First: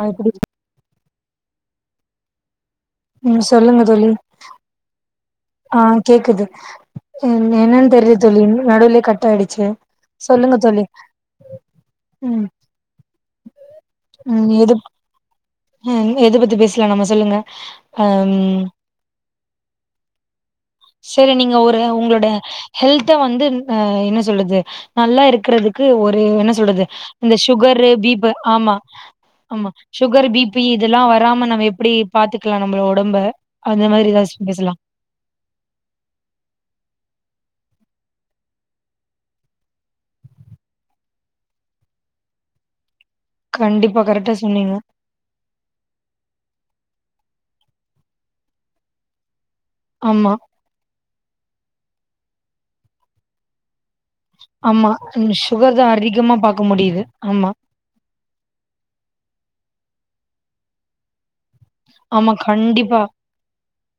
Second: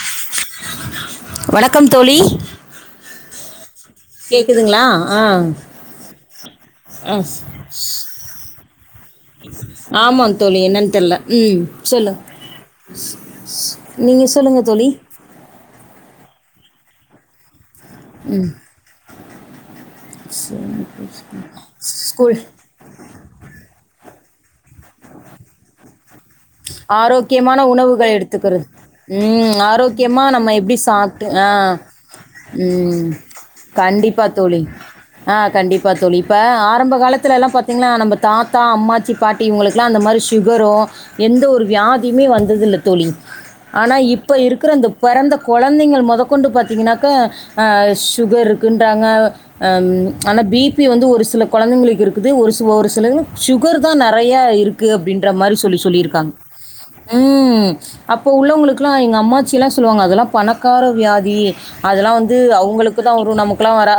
ஆ இப்பிடி வணக்கம் தோழி ம் சொல்லுங்க தோழி கேக்குதுங்ளா ஆ ஆ கேக்குது ஆ என்னன்னு தெரிலா தோழி நடுவுல்லே கட் ஆயிடுச்சு ஆமா தோழி என்னன்னு தெர்ல ம் சொல்லு ம் நீங்க சொல்லுங்க தோழி அ எது பத்தி பேசலா நம்ம சொல்லுங்க ம் அம் [unintelligible] செரி நீங்க ஒரு உங்களோட ஹெல்த்த வந்து என்ன சொல்லது நல்லா இருக்கறதுக்கு ஒரு என்ன சொ [unintelligible] இந்த ஆரோக்கியமான ஷுகரு உணவுகள் பீப்பு எடுத்துக்கிறது ஆமா ம் ஆமா ஷுகர் ஆரோக்கியமாக பி நம்ம பி எப்படி இதெல்லா சாப்பிட்டு ஆ வராம நம்ம எப் எப்டி பாத்துக்லா நம்மள ம் ஒடம்ப அந்த மாரி கண்டிப்பாக ஏதாச்சு தோழி பேசலா ஆ கண்டிப்பா தோழி இப்ப ஆரம்ப காலத்துல எல்லா பாத்தீங்ன்னா நம்ம தாத்தா அம்மாச்சி பாட்டி இவங்களுக்கெல்லா அந்த மாரி ஷுகரோ எந்த ஒரு வியாதியுமே வந்ததில்ல தோழி ஆனா கண்டிப்பா கரெக்டா இப்ப இருக்குற சொன்னீங்க இந்தப் பெறந்த கொழந்தைங்கள் மொதக்கொண்டு பாத்தீங்கன்னாக்கா ஆ ஷுகர் இருக்குன்றாங்க அ ஆமா ஆனா பி பி வந்து ஒரு சில கொழந்தைங்களுக்கு இருக்குது ஒரு சில ஒரு சிலரு ஷுகர்தா நெறைய இருக்கு ஆமா அப்டின்ற ம் மாரி சுகர் சொல்லி தா சொல்லியிருக்காங்க அதிகமா பாக்க முடியுது ஆமா ம் அப்ப உள்ளவங்களுக்குலா எங்க அம்மாச்சியெல்லா சொல்லுவாங்க அதெல்லா பணக்கார வியாதி அதெல்லா ஆமா வந்து அவங்களுக்கு கண்டிப்பா. தா வரு நமக்கெல்லா வரா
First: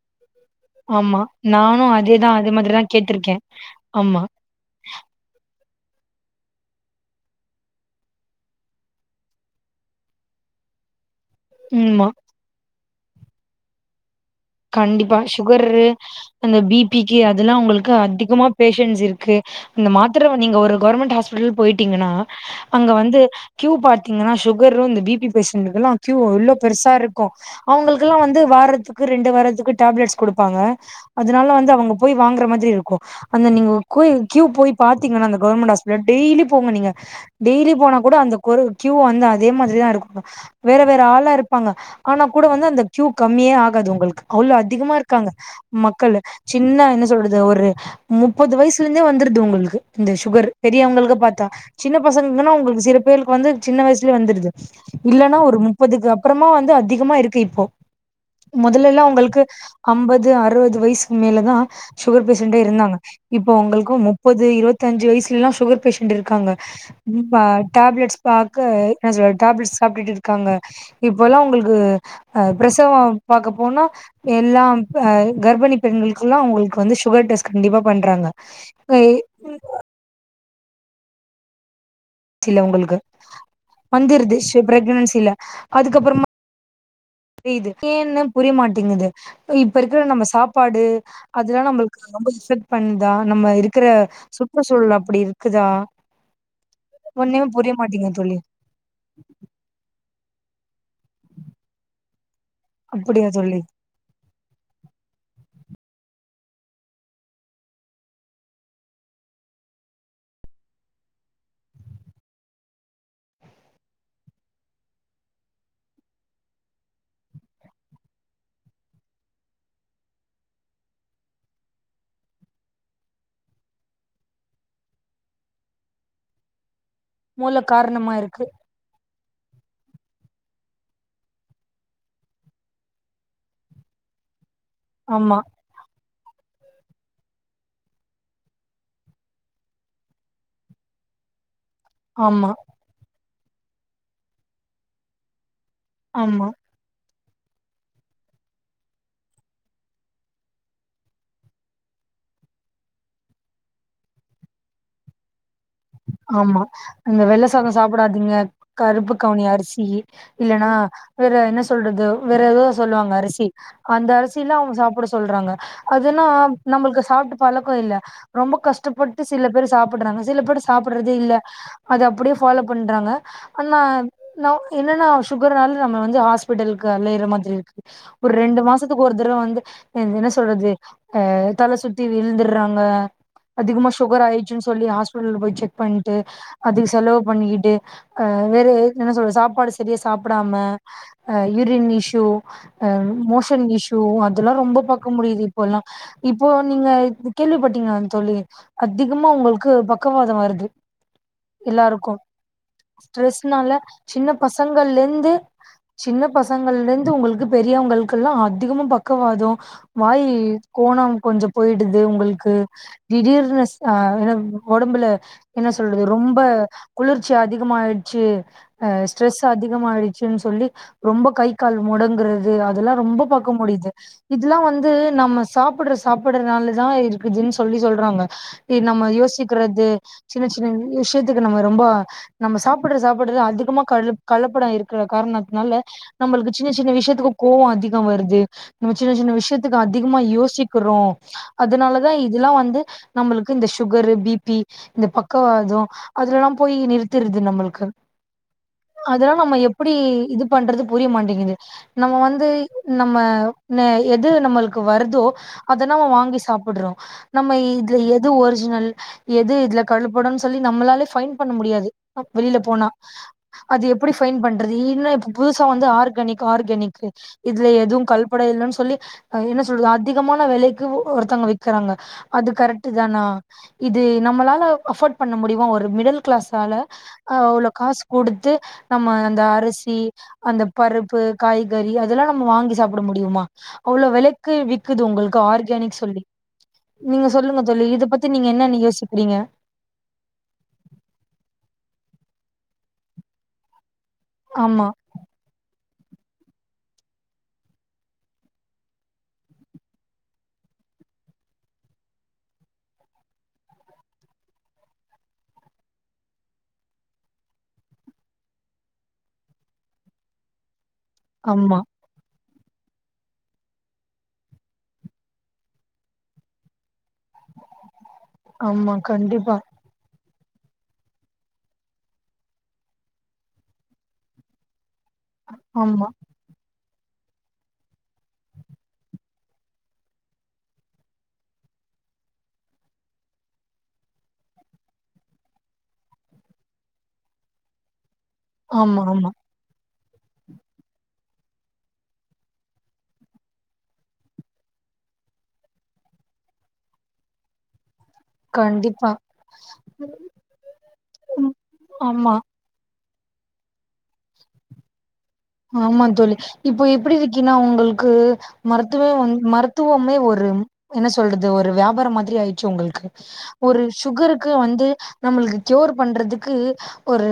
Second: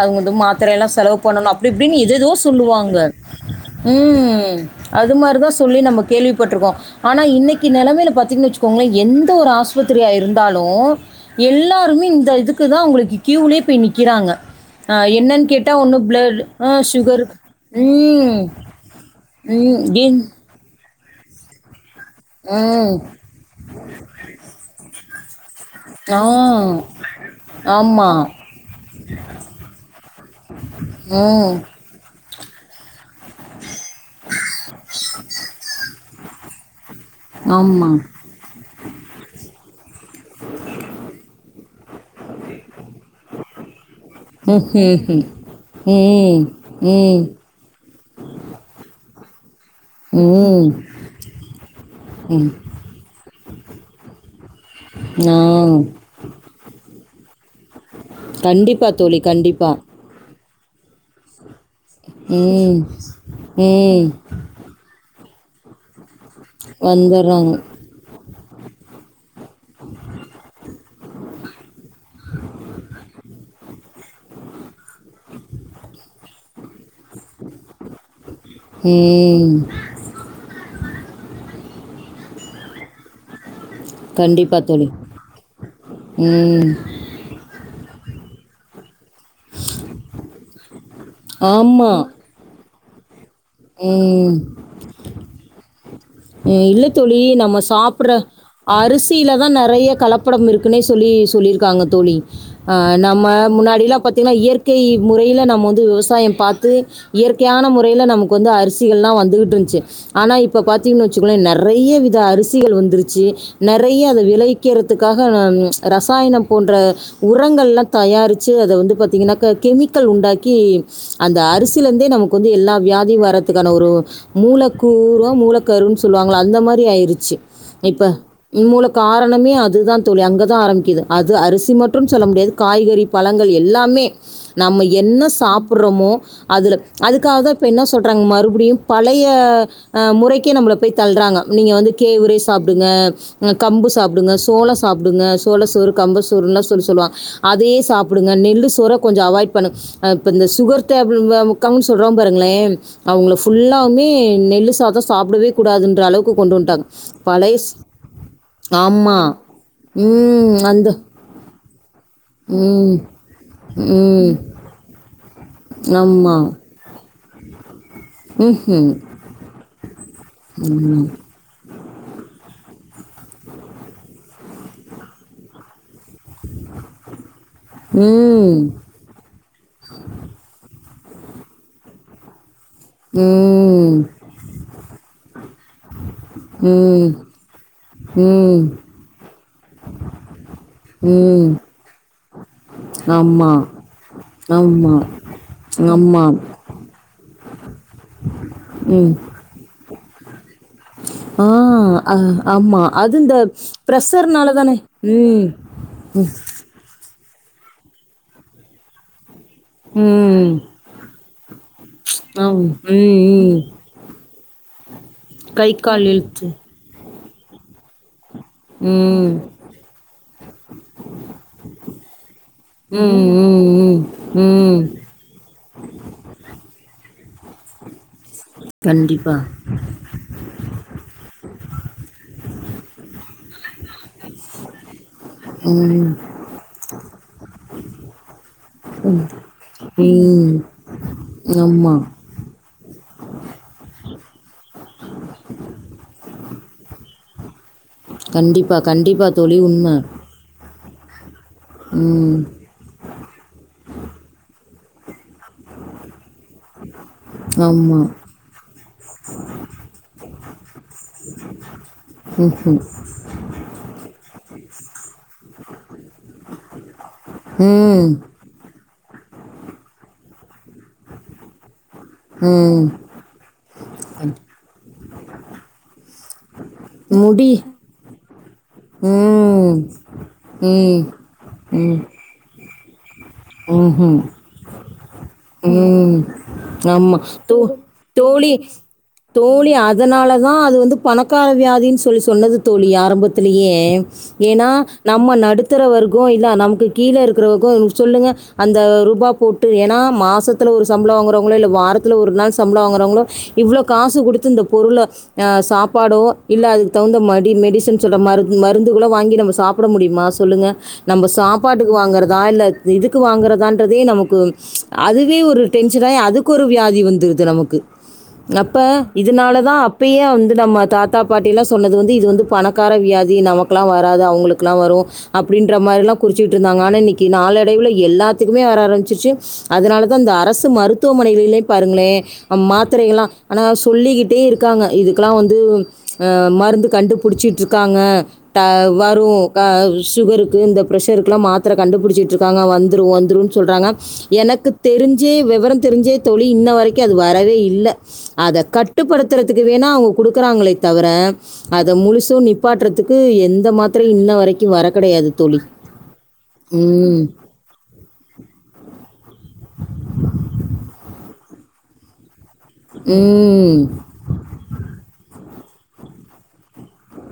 மாத்திரயெல்லா செலவு ஆமா. பண்ணனோ அப்டி நானும் இப்டின்னு ஏதேதோ அதேதான் அதே மாதிரி தான் சொல்லுவாங்க கேட்டிருக்கேன். க ஆமா. ம் அது மாரிதா சொல்லி நம்ம கேள்விப்பட்ருக்கோ ஆனா இன்னைக்கி நெலமையில பாத்தீங்ன்னு வச்சுக்கோங்ளே எந்த ஒரு ஆஸ்பத்திரியா இருந்தாலு எல்லாருமே ம்மா. இந்த இதுக்கு தா உங்களுக்கு கியூலே போய் நிக்கிறாங்க அ கண்டிப்பா என்னன்னு கேட்டா ஷுகரு ஒண்ணு பிளட் அந்த அ பி பிக்கு சுகர் அதெல்லா உங்களுக்கு ம். அதிகமா பேஷன்ட்ஸ் இருக்கு ம். இந்த ஏன் மாத்தர நீங்க ஒரு கவுர்மெண்ட் ஹாஸ் பிடல் போயிட்டீங்கன்னா அங்க ம். வந்து கியூ பாத்தீங்கன்னா ஷுகரு இந்த பி பி பேஷண்ட்டுக்கல்லா கியூ ஆ. எவ்ளோ பெருசா இருக்கோ ஆமா. அவங்களுக்ல்லா வந்து வாரத்துக்கு ரெண்டு வாரத்துக்கு டேப்லெட்ஸ் குடுப்பாங்க அதனால ம். வந்து அவங்க போய் வாங்ற மாரி இருக்கு அந்த நீங்க கோ கியூ போய் பாத்தீங்கன்னா அந்த கவர்மெண்ட் ஹாஸ்பிட்டல்ல டெய்லியு போங்க நீங்க டெய்லி ஆமா. போனா கூட அந்த கொரு கியூ வந்து அதே மாரிதா இருக்குமாம் வேற வேற ஆளா இருப்பாங்க ஆனா கூட வந்து அந்த கியூ கம்மியே ஆகாது உங் களுக்கு அவ்ளோ அதிகமா ம்ஹ்ஹ்ம். இருக்காங்க மக்களு ம். சின்ன என்ன ம். சொல்றது ஒரு முப்பது வயசுலந்தே வந்துருது உங்களுக்கு இந்த ம். ஷுகர் ம். பெரியவங்களுக்கு பாத்தா சின்ன ம் பசங்களுக்குன்னா அவுங்களுக்கு சில பேருக்கு வந்து சின்ன வயசலேயே வந்துருது ஆ. இல்லன்னா ஒரு முப்பதுக்கு அப்பறமா வந்து அதிகமா இருக்கு இப்போ கண்டிப்பா மொதல்லல்லா தோழி, அவுங்களுக்கு கண்டிப்பா. அம்பது அறுவது வயசுக்கு மேலதா ஷுகர் பேஷண்ட்டே ம் இருந்தாங்க இப்ப அவுங்களுக்கு ம் முப் பது இருவத்தி அஞ்சு வயசுலல்லா ஷுகர் பேஷன்ட்டு இருக்காங்க வா வந்துடுறாங்க டேப்லெட்ஸ் பாக்க என்ன சொல்லத் டேப்லெட் சாப்ட்டுட்டு இருக்காங்க இப்போல்லா உங்களுக்கு அ பிரசவோ பாக்க போனா எல்லாம் பெ கர்ப்பிணி பெண்களுக்குல்லா அவுங்களுக்கு வந்து ஷுகர் டெஸ்ட் கண்டிப்பா பண்றாங்க ம் தீல உங்களுக்கு வந்துருது ஷு கண்டிப்பாக தோழி பிரெக்னன்சில அதுக்கப்புறமா ம் ஏ இது ஏ ன்னு புரியமாட்டேங்குது இப்ப இருக்குற நம்ம சாப்பாடு அதெல்லா ஆமாம் நம்மளுக்கு ரொம்ப இஸ் ஸட் பண்ணுதா நம்ம இருக்கிற ம் சுற்றுச்சூழல் அப்டி இருக்குதா ஒண்ணுமே புரிய மாட்டேங்குது தோழி அரிசிலதா நெறைய கலப்படோ இருக்குன்னே சொல்லி சொல்லியிருக்காங்க தோழி அ நம்ம அப்படியா தோழி முன்னாடியில்லா பாத்தீங்ன்னா இயற் கை முறையில நம்ம வந்து விவசாயோ பாத்து இயற்கையான முறையில நமக் வந்து அரிசிகள்லா வந்துகிட்டு இருந்ச்சி ஆனா இப்ப பாத்தீங்ன்னு வச்சுங்ளே நெறைய வித அரிசிகள் வந்துருச்சு நெறைய அது விளைக்கிறதுக்காக ரசாயனம் போன்ற உரங்கள்ளா தயாரிச்சு அத வந்து பாத்தீங்கன்னாக்கா கெமிக்கல் உண்டாக்கி அந்த அரிசியில இருந்தே நமக்கு வந்து எல்லா வியாத் தி வர்றதுக்கான ஒரு மூலக்கூறோ மூலக்கருன்னு சொல்லுவாங்கள அந்த மாரி ஆயிருச்சு மூல இப்ப காரணமா இருக்கு இன் மூலக் காரணமே அதுதான் தோழி அங்கதான் ஆரம்பிக்குது அது அரிசி மற்றூ சொல்ல முடியாது காய்கறி பழங்கள் எல்லாமே நம்ம என்ன ஆமா சாப்பிறோமோ அதுல அதுக்காகதா இப்ப என்ன சொல் றாங்க மறுபடியூ பழய முறைக்கே நம்மளை போய் தள்ளறாங்க நீங்க வந்து கேவுவ்ரோ ஆமா சாப்பிடுங்க கம்பு சாப்பிடுங்க சோளோ சாப்பிடுங்க சோள சோறு கம்ப ஆமா சோறுல்லா சொல் சொல்லுவாங்க அதே சாப்பிடுங்க நெல்லு சோற கொஞ்சோ அவாய்ட் பண்ணுங்க அ இப்ப இந்த சுகர் டெபிள் வ உக்காவூ சொல்றா பாருங்களே அவங்கள ஃபுல்லாமே நெல் சாதெ சாப்பிடவே கூடாதுன்ற அளவுக்கு கொண்டு ஆமா வட்டங்க அந்த வெள்ள பழஸ் சாதோ ஆம்மா ஹ் ஹூம் இல்லன்னா வேற என்ன சொல்றது வேற ஏதோ ம் சொல்லுவாங்க அரிசி அந்த ம் அரிசில்லா அவங்க சாப்பிட சொல்றாங்க அதுனா ஆமா நமக்கு சாப்ட்டு பழக்கோ இல்ல ரொம்ப ம்ஹும். கஷ்டப்பட்டு சில பேரு சாப்பிட்றாங்க சில பேர் ம் சாப்டுறதே அது அப்படியே ஃபாலோ பண்றாங்க ஆனா னோ என்னன்னா சுகர்னால நம்ம வந்து ஹாஸ்பிட்டலுக்கு அலையற மாதிரி இருக்கு ம் ஒரு ம் ரெண்டு மாசத் துக்கு ஒரு தடவ வந்து என்ன சொல்றது அஹ் தல சுத்தி விழுந்துட்றாங்க அதிகமா ம் சுகர் ஆயிச்சு சொல்லி ஹாஸ்பிடல போய் செக் பண்ணி ட்டு அதுக்கு செலவு பண்ணிக்கிட்டு அஹ் வேற ம் என்ன சொல்றது சாப்பாடு சரியா சாப்பிடாம அ ம் யூரின் இஷூ ஹ ஆமா மோஷன் இஷூ அதெல்லா ரொம்ப ஆமா பாக்க முடியுது இப்பல்லா ஆமா இப்போ நீங்க இப் கேள்விப்பட்டீங்களா தோழி ம் அதிகமா உங்களுக்கு பக்கவாதோ வர்து ஆ எல்லாருக்கூ அ- ஆமா அது இந்த ஸ்ட்ரெஸ்னால சின்ன ப்ரெஷர்னால தானே பசங்கள்ல இருந்து ம் சின்ன பசங்க சின்ன பசங்கல இருந்து உங்களுக்கு பெரியவங்களுக்குல்லா அதிகம பக்கவாதெ வாய் ம் கோணோ கொஞ்சோ போயிடுது உங்களுக்கு ஆம். ம் ம் திடீர்னு அ ஒடம்புல என்ன கை சொல்றது கால் ரொம்ப இழுத்து குளிர்ச்சி அதிகமாயிச்சு அ ம் ஸ்ட்ரெஸ் அதிகமாயிடுச்சுன் சொல்லி ரொம்ப கை கால் முடங்குறது அதல்லா ம் ரொம்ப பாக்க ம் முடிய்து ம் இதுலா ம் வந்து நம்ம சாப்புட்ற சாப்பாடுனாலதா இருக்குதுன் சொல்லி சொல்றாங்க இ நம்ம கண்டிப்பா யோசிக்றது சின்ன சின்ன விஷ்யத்துக்கு நம்ம ரொம்போ நம்ம சாப்புட்ற சாப்பாடுல அதிகமா கடுல கலப்படோ இருக் குற கார்ணத்னால ம் நம்பளுக்கு சின்ன சின்ன விஷ்யத்துக்கு கோவோ அதிக வர்து நம்ம சின்ன சின்ன விஷ்யத்துக்கு அதிகமா ம் யோசிக்கிறோ ஆமாம் அதுனாலதா இது இதுலா வந்து நம்பளுக்கு இந்த சுகரு பிபி இந்த பக்கவாதோ அதுலல்லா போயி நிறுத்திருது நம்மளுக்கு கண்டிப்பா கண்டிப்பா அதல்லா நம்ம தோழி உண்மை எப்புடி இது பண்றது புரிய மாட்டேங்குது நம்ம ம் வந்து நம்ம ந எது நம்மளுக்கு வருதோ அதனா வ வாங்கி சாப் புட்றோ நம்ம இதுல ஆமா எது ஒரிஜினல் எது இதுல ஓடன் சொல்லி நம்மளாலே ஃபைன் பண்ண முடியாது வெளில ம்ஹும். போனா அது எப்புடி ஃபைன் பண்றது இன்ன இப்ப புதுசா வந்து ஆர்கனிக் ஆர்கனிக் இதுல எது ம் கல் பட இல்லன் சொல்லி என்ன சொல்றது அதிகமான வெலைக்கு ஒர்த்தங்க விக்கிறாங்க அது ம் கரட்டு தானா இது நம்மளால அஃபோர்ட் பண்ண முடியுமா ஒரு மிடில் க்ளாஸ் ஆள முடி அவ்ளோ காஸ் குடுத்து நம்ம அந்த ம் அரிசி அந்த ம் பருப்பு காய்கறி ம் அதெல்லா நம்ம வாங்கி சாப்புட முடியுமா அவ்ளோ ம்ஹும். வெலைக்கு விக்குது உங்களுக்கு ஆர்கேனிக் சொல்லி அம்மா நீங்க தோ சொல்லுங்க தோழி இத பத்தி நீங்க தோழி என்னன்னு யோசிக்கிறீங்க தோழி அத் அதனாலதா அது வந்து பணக்கார வியாதின்னு சொல்லி சொன்னது தோழி ஆரம்பத்துலியே ஏன்னா ஆமா நம்ம நடுத்துர வர்கோ இல்லா நமுக்கு கீழே இருக்குறவக்கோ சொல்லுங்க அந்த ரூபா போட்டு ஏன்னா மாசத்துல் ஒரு சம்ப்ள வாங்குறவுங்ளோ இல்ல வாரத்துல ஒரு நாள் சம்ப்ள வாங்குறவுங்ளோ இவ்வளோ காசு குடுத்து இந்த பொருள அ சாப்பாடோ இல்ல அதுக்கு தகுந்த மாடி மெடிசன் சொட மருந் மருந்துகளோ வாங்கி நம்ப சாப் குட முடிய்மா சொல்லுங்க நம்ப ஆமா சாப்பாட்டுக் வாங்குற்தா இல்ல த இதுக்கு வாங்குறதான்றதே நமக்கு அதுவே ஒரு டென்ஷனாயி அதுக்கு ஒரு வியாதி வந்துருது து நமக்கு அப்ப ஆமா கண்டிப்பா இதுனாலதா அப் பியே வந்து நம்ம தாத்தா பாட்டில்லா சொன்னது வந்து இது வந்து பணக்கார வியாதி நமக்லா வராது அவுங்களுக்குலா வரு அப்டின்ற ஆமா மாரிலா குறிச்சிக்கிட்ருந்தாங்க ஆனா இன்னக்கி நாளடைவில எல்லாத்துக்குமே வர ஆரமிச்சிருச்சு அதுனாலதா இந்த அரசு மருத்துவமனைகிளில பாருங்ளே அம் மாத்துரைகலா அனா சொல்லிக்கிட்டே இருக்காங்க இதுக்குலா வந்து அ மருந்து கண்டுபுடுச்சிட்ருக் க்காங்க ட ஆமா வரு ஆமா க சுகருக்கு இந்த பிரஷருக்குலா மாத்தர கண்டுபுடுச்சிட்ருக் க்காங்க வந்துரு வந்துருன் சொல்றாங்க எனக்கு தெரிஞ்சு விவர தெரிஞ்சே தோழி இன்ன வரக்கு அது வரவே இல்ல அத கண்டிப்பா கட்டுப்படுத்துறதுக்கு வேணா அவுங்க குடுக்குறாங்களே தவிர ம் அத ஆமா முழுசு நீ பாட்றதுக்கு எந்த மாத்தரையு இன்ன வரக்கு வர கடையாது ஆமா தோழி இப்போ எப்புடி இருக்கீன்னா உங்களுக்கு மருத்துவே வந் மருத்துவமே ஒரு என்ன சொல்றது ஒரு வியாபார மாத்ரி ஆயிட்ச்சு உங்களுக்கு ம் ஒரு சுகருக் கு வந்து நம்மளுக்கு கியோர் பண்றதுக்கு ஒரு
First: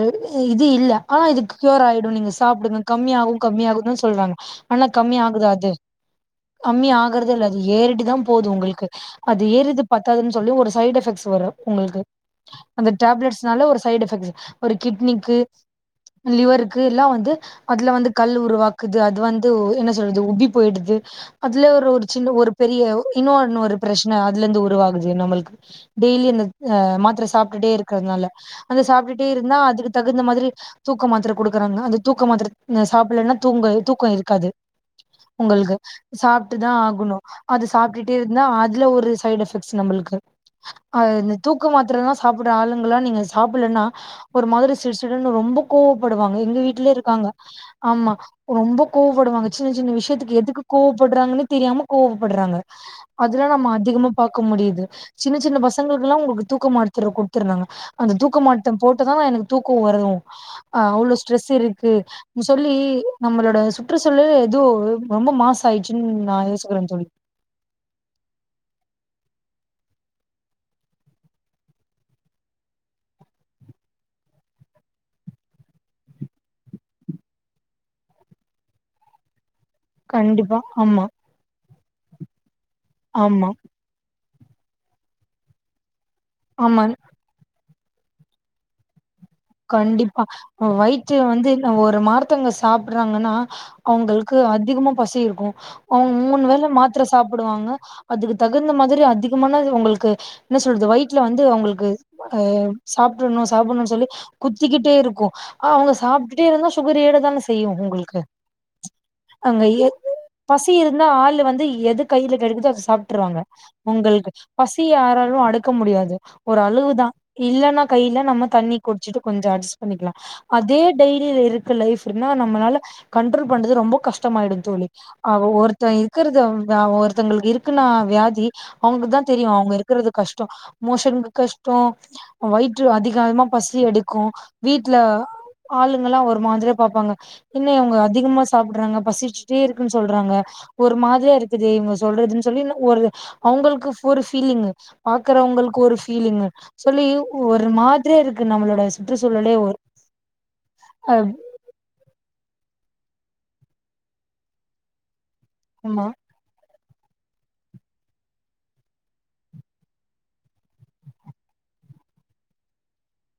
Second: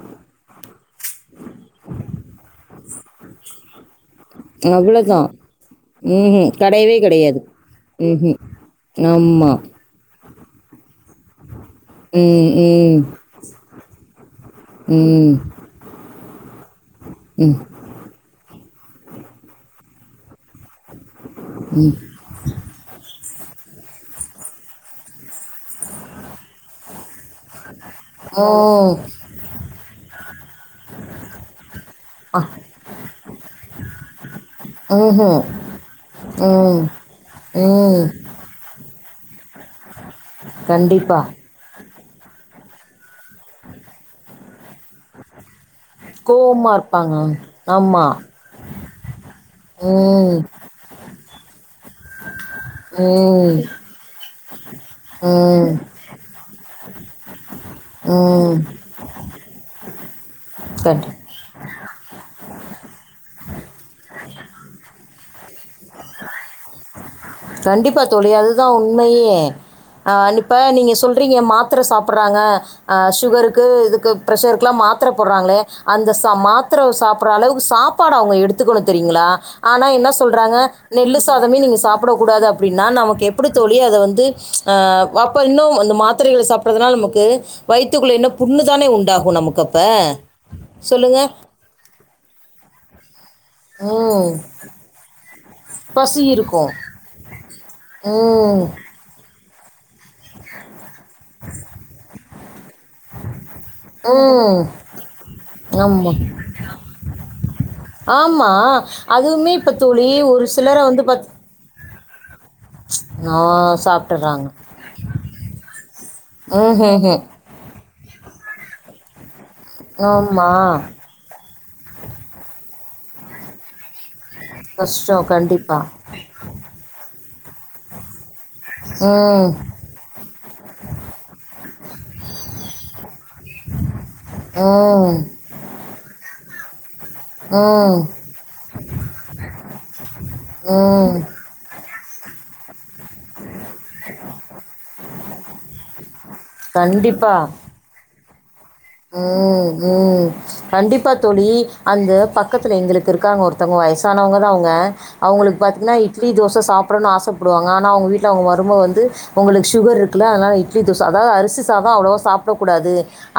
இது இல்ல ஆனா இதுக்கு கியூர் ஆயிடும் நீங்க சாப்டுங்க கம்மியாகு கம்மியாகுன்தா சொல்றாங்க ஆனா கம்மி அவ்வளோதான் ஆகுதா அது ம் கம்மி கிடையவே ஆகற்தே கிடையாது இல்ல அது ஏறிட்டுதா ம் போது உங்களுக்கு அது ஆமாம் ஏறுது பத்தாதுன் சொல்லி ஒரு சைட் எஃபெக்டஸ் வரு உங்குள்க்கு ம் அந்த ம் டேப்லெட்ஸ்னால ஒரு சைட் எஃபெக்ட்ஸு ஒரு ம் கிட்னிக்கு லிவருக்கு இல்லா வந்து ம் அதுல வந்து கல் உருவாக்குது அது வந்து வு என்ன சொல்து உப்பி போய்டுது அதுல ஒரு ம் ஒரு சின்ன ஒரு பெரிய இன்னோன்னு ஒரு ப்ரச்சன அதுலெர்ந்து உருவாகுது நம்மள்க்கு டெய்லி அந்த அ மாத்திர சாப்ட்டுட்டே இருக் க்ருதுனால ஓ அந்த சாப்பிட்டுட்டே இருந்தா அதுக்கு தகுந்த மாதிரி தூக்க மாத்திர குடுக்குறாங்க அந்த தூக்க அ மாத்திர சாப்பில்லன்னா தூங்க தூக்கொ இருக்காது ம்ஹ்ம். உங்களுக்கு சாப்ட்டுதா ம். ஆகுணு அது ம். சாப்ட்டுட்டு இர்ந்தா அதுலஒரு சைட்எபெக்ட்ஸ் நம்பளுக்கு கண்டிப்பா. அந் தூக்கமாத்துரலா சாப்புட்ற ஆளுங்கலா நீங்க சாப்புல்லன்னா ஒரு மாதிரி சிடுசிடுன்னு ரொம்பக் கோவப்படுவாங்க எங்க கோவமா வீட்ல இருப்பாங்க. இருக்காங்க ஆமா. ஆம்மா ரொம்ப கோவப்படுவாங்க சின்ன சின்ன விஷ்யத்துக்கு ம். எதுக்கு கோவப்படுறாங்கன்னெ தெரியாம கோவப்படுறாங்க அதுல்லா ம். நம்ம அதிகமா பாக்க முடியுது சின்ன சின்ன ம். பசங்களுக்குல்லா உங்களுக்கு தூக்க மாத்திர குடுத்திற்றாங்க அந்த ம். தூக்கமாட்டம் போட்டுதா எனக்கு தூக்கொவரதும் ஆ கண்டி அவ்ளோ ஸ்ட்ரெஸ்இருக்கு மு சொல்லி நம்மளோட சுற்றுசூழல் எதூ ரொம்ப மாசு ஆயிட்ச்சுன் நா யோசிக்கிறே தோழி கண்டிப்பா தோழி அதுதா உண்மையே அ நிப்ப நீங்க சொல்றீங்க மாத்திர சாப்புட்றாங்க அ சுகருக்கு இதுக்கு பிரஷருக்குல்லா மாத்திர போடுறாங்ளே அந்த ச மாத்திர சாப்பிட்ற அளவுக்கு சாப் ப்பாட அவங்க எடுத்துக்குணு தெரியுங்களா ஆன என்ன சொல்றாங்க கண்டிப்பா ஆமா நெல்லு சாதமே நீங்க சாப்பிடக்கூடாது அப்டின்னா நம்மக்கு ஆமா எப்புடித்தோழி அதவந்து அ அப்ப இன்னும் அந்த மாத்திரைகளை ஆமா சாப்பற்றதுனால அம்மக்கு வயித்துக்குள்ள இன்னு புண்ணு தானே உண்டாகும நம்முக் கண்டிப்பா வயிற்று வந்துல் ஒரு மார்த்தங்க சாப்புட்றாங்கன்னா ம் அவங்குள்க்கு அதிகமா பசி இர்க்கு அவுங் பசி மூண் வேல இருக்கும் மாத்திர சாப்புடுவாங்க அதுக்கு ம் தகுந்த மாதிரி அதிகமானது உங்குள்க்கு என்ன சொல்து வயித்துல வந்து அவுங்குள்க்கு அ சாப்ட்றணு சாப்புன்ணுன் சொல்லி ம் குத்திக்கிட்டே இருக்கூ அவங்க ஆமாம் சாப்ட்டுட்டே இருந்தா சுகரு ஏறதான செய்யு உங்குளுக்கு ஆமா அதுவுமே அங்க இப்ப எ தோழி ஒரு பசி சிலரை வந்து இருந்தா பாத் ஆளு வந்து எது கையில கெடைகுதோ ஆ சாப்பிட்ர்வாங்க உங்கள்க்கு சாப்ட்டுர்றாங்க. பசி யாராலு அடக்க முடியாது ஒரு அளவுதா ம்ஹ்ஹும். இல்லன்னா கைல நம்ம தண்ணி குடிச்சிட்டு கொஞ்சொ அட்ஜஸ் பண்ணிக்லா ஆமா. அதே டெய்லிலஇருக்கு லைஃப்புர்ன்னா நம்மளால கண்ட்ரோல் பண்றது ரொம்போ கஷ் டமாயிடு தோழி கஷ்டம் அவ கண்டிப்பா. ஒருத்த இருக்கற்த அவ ஒருத்தங்ளுக்கு இருக்குன்னா வியாதி அவுங்குதா தெரியு ம். அவுங்க இருக்கற்து கஷ்டொ மோஷன்க்கு கஷ்டோ வயிற்று அதிகமா பசி தி எடுக்கு வீட்டுல ம். ஆளுங்கல்லா ஒரு மாஞ்சு பாப்பாங்க இன்ன அவுங்க ம். அதிகம்மா சாப்புட்ற்றாங்க பசிச்ட்டுட்டே இருக்குன் சொல்றாங்க ஒரு ம். மாதிரியாஇருக் த்துது இவுங்க சொல்றதுன் சொல்லின்னா ஒரு அவுங்களுக்குஃப் ஒரு ஃபில்லிங்கு பா க்றவங்கள்கு ஒரு ஃபிலிங் சொல்லி கண்டிப்பா. ஒரு மாத்ரியாருக்கு நம்மளோட சுற்றுச்சூழலே ம் ஒரு ம் கண்டிப்பா அ தோழி அந்த பக்கத்துல எங்ளுக்கு இருக்காங்க ஒருத்தவ்ங்க வயசானவங்க தா அவுங்க அவுங்ளுக் பாத்திங்கனா ஆமா இட்லி தோச சாப்புடனு ஆசப்படுவாங்க ஆனா அவுங்க வீட்ல அவுங் மரும வந்து உங்ளுக் சுகர் இருக்குல்ல அதுனால இட்லி தோச அதா அரிசி சாத அவ்ளவா சாப்டக்கூடாது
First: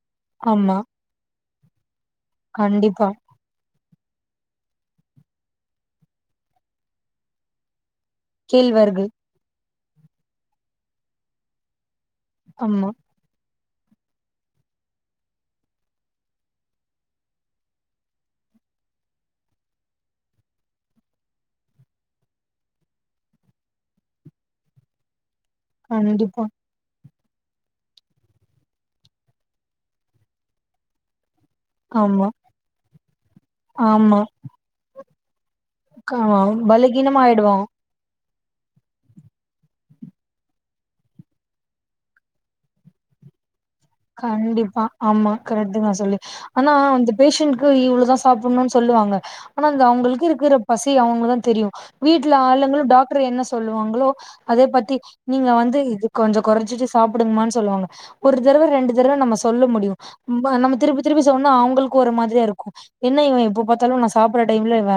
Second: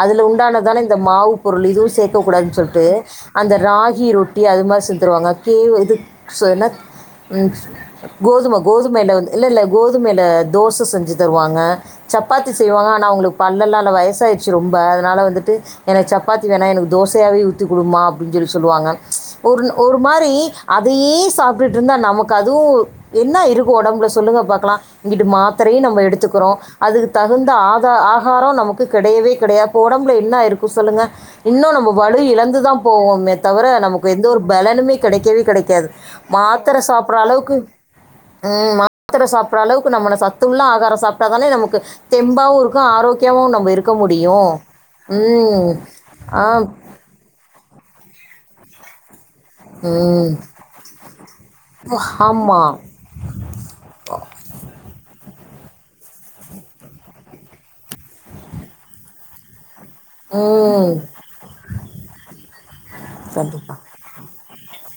அதுல ஆமா த்தானதுதான இந்த மாவு பொருளு இதுவு சேக்கக் கூடாது சொல்ட்டு கண்டிப்பா அந்த ராகி ரொட்டி அது மார் செஞ்த்தருவாங்க கேவ் இதுக் ச என்ன ம் கோதும கேழ்வரகு கோதுமையில வந் இல்ல இல்ல கோதுமைல தோச செஞ்சுத் தருவாங்க சப்பாத்தி செய்வாங்க ஆமா ஆன்னா அவுங்ளுக் பல்லலா இல்ல வயசாயிர்ச்சு ரொம்ப அதனால வந்துட்டு எனக் சப்பாத்தி வேணா எனக் தோசையாவே ஊத்தி குடுமா அப்டின் சொல்லி சொல்லுவாங்க ஒர் ஒரு மாரி அதையே சாப்ட்டுட்ருந்தா நமக்கு அதுவு என்னா இருக்கு ஒடம்ல சொல்லுங்க பாக்கலா இங்கிட்டு மாத்திரையு நம்ப கண்டிப்பா எடுத்துக்குறோ அதுக்கு தகுந்த ஆதா ஆகாரோ நமக்கு கெடையவே கெடையாத் [unintelligible] டம்புல என்னா இருக்கு சொல்லுங்க இன்னு நம்ம வலு ஆமா இழந்துதா போவேமே தவர நமக்கு ஆமா எந்த ஒரு பெலனுமே கெடைக்கவே கெடை க்காது க மாத்தர சாப்ற்ற பலகீனமா அளவுக்கு ஆயிடுவோ ம் மாத்தர சாப்ற அளவுக்கு நம்மன சத்துல்ல ஆகாரம் சாப்டாதானே நமக்கு தெம்பாவு இருக்கு ஆரோக்கியாவு நம்ப இருக்க முடியு கண்டிப்பா ஆமா கரெட்டுங்க சொல்லி ஆனா அந்த பேஷண்ட்கு இவ்ளதா சாப்புண்னுன் சொல்லுவாங்க ஆனா அந்த அவுங்ளுக்கு ம் இருக்குற பசி அவுங்ளுகுதா தெரியு வீட்ல ஆமாம் ஆளுங்களு டாக்ட்ரு என்ன சொல்லுவாங்ளோ அதே பத்தி நீங்க வந்து இது கொஞ்ச கொறைச்சிட்டு சாப்டுங்கமானு சொல்லுவாங்க ஒரு தரவ ரெண்டு தரவ நம்ம சொல்ல முடியு ம் நம்ம திருப்பி திருப்பி சொன்னா அவுங்களுக் ஒரு மாதிரியா இருக்கு என்ன இவ எப்ப கண்டிப்பாக பாத்தாலு நா சாப்பற டைம்ல இவ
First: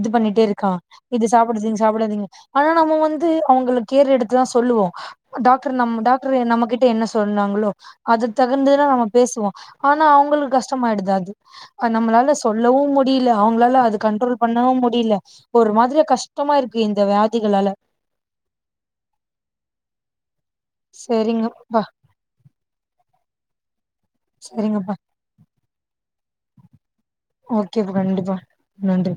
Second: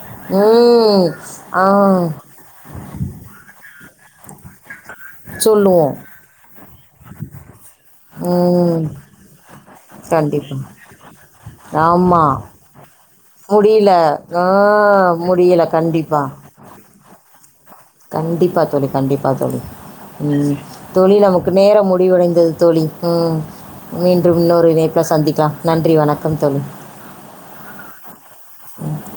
இது பண்ணிட்டேயிருக்கா ம். இது ஆ சாப்புட்ருது இது சாப்புடாதீங்க ஆனா நம்ம வந்து அவுங்கள கேர் எடுத்துதா சொல்லுவோ டாக்ட்ரு சொல்லுவோம். நம்ம டாக் ட்ரு நம்ம கிட்ட என்ன சொன்னாங்ளோ அத தகுந்துதா ம். நம்ம பேசுவோ ஆனா அவுங்களுக் கண்டிப்பா. கஷ்டமாயிடுது அது அ ஆமா. நம்பளால சொல்லவு முடியில அவுங்களால முடியல. அது கண்ட்ரோல் ஆ பண்ணவு முடில முடியல. ஒரு மாதிரியா கண்டிப்பா. கஷ்டமா இர்க் கு இந்த வியாதிகளால கண்டிப்பா தோழி கண்டிப்பா தோழி ம் தோழி நமக்கு நேர சரிங்கப்பா முடிவடைந்தது தோழி ம் மீண்டு இன்னொரு சரிங்கப்பா இணைப்ல சந்திக்லா நன்றி வணக்கம் தோழி ஓக்கேப்ப கண்டிப்பா நன்றி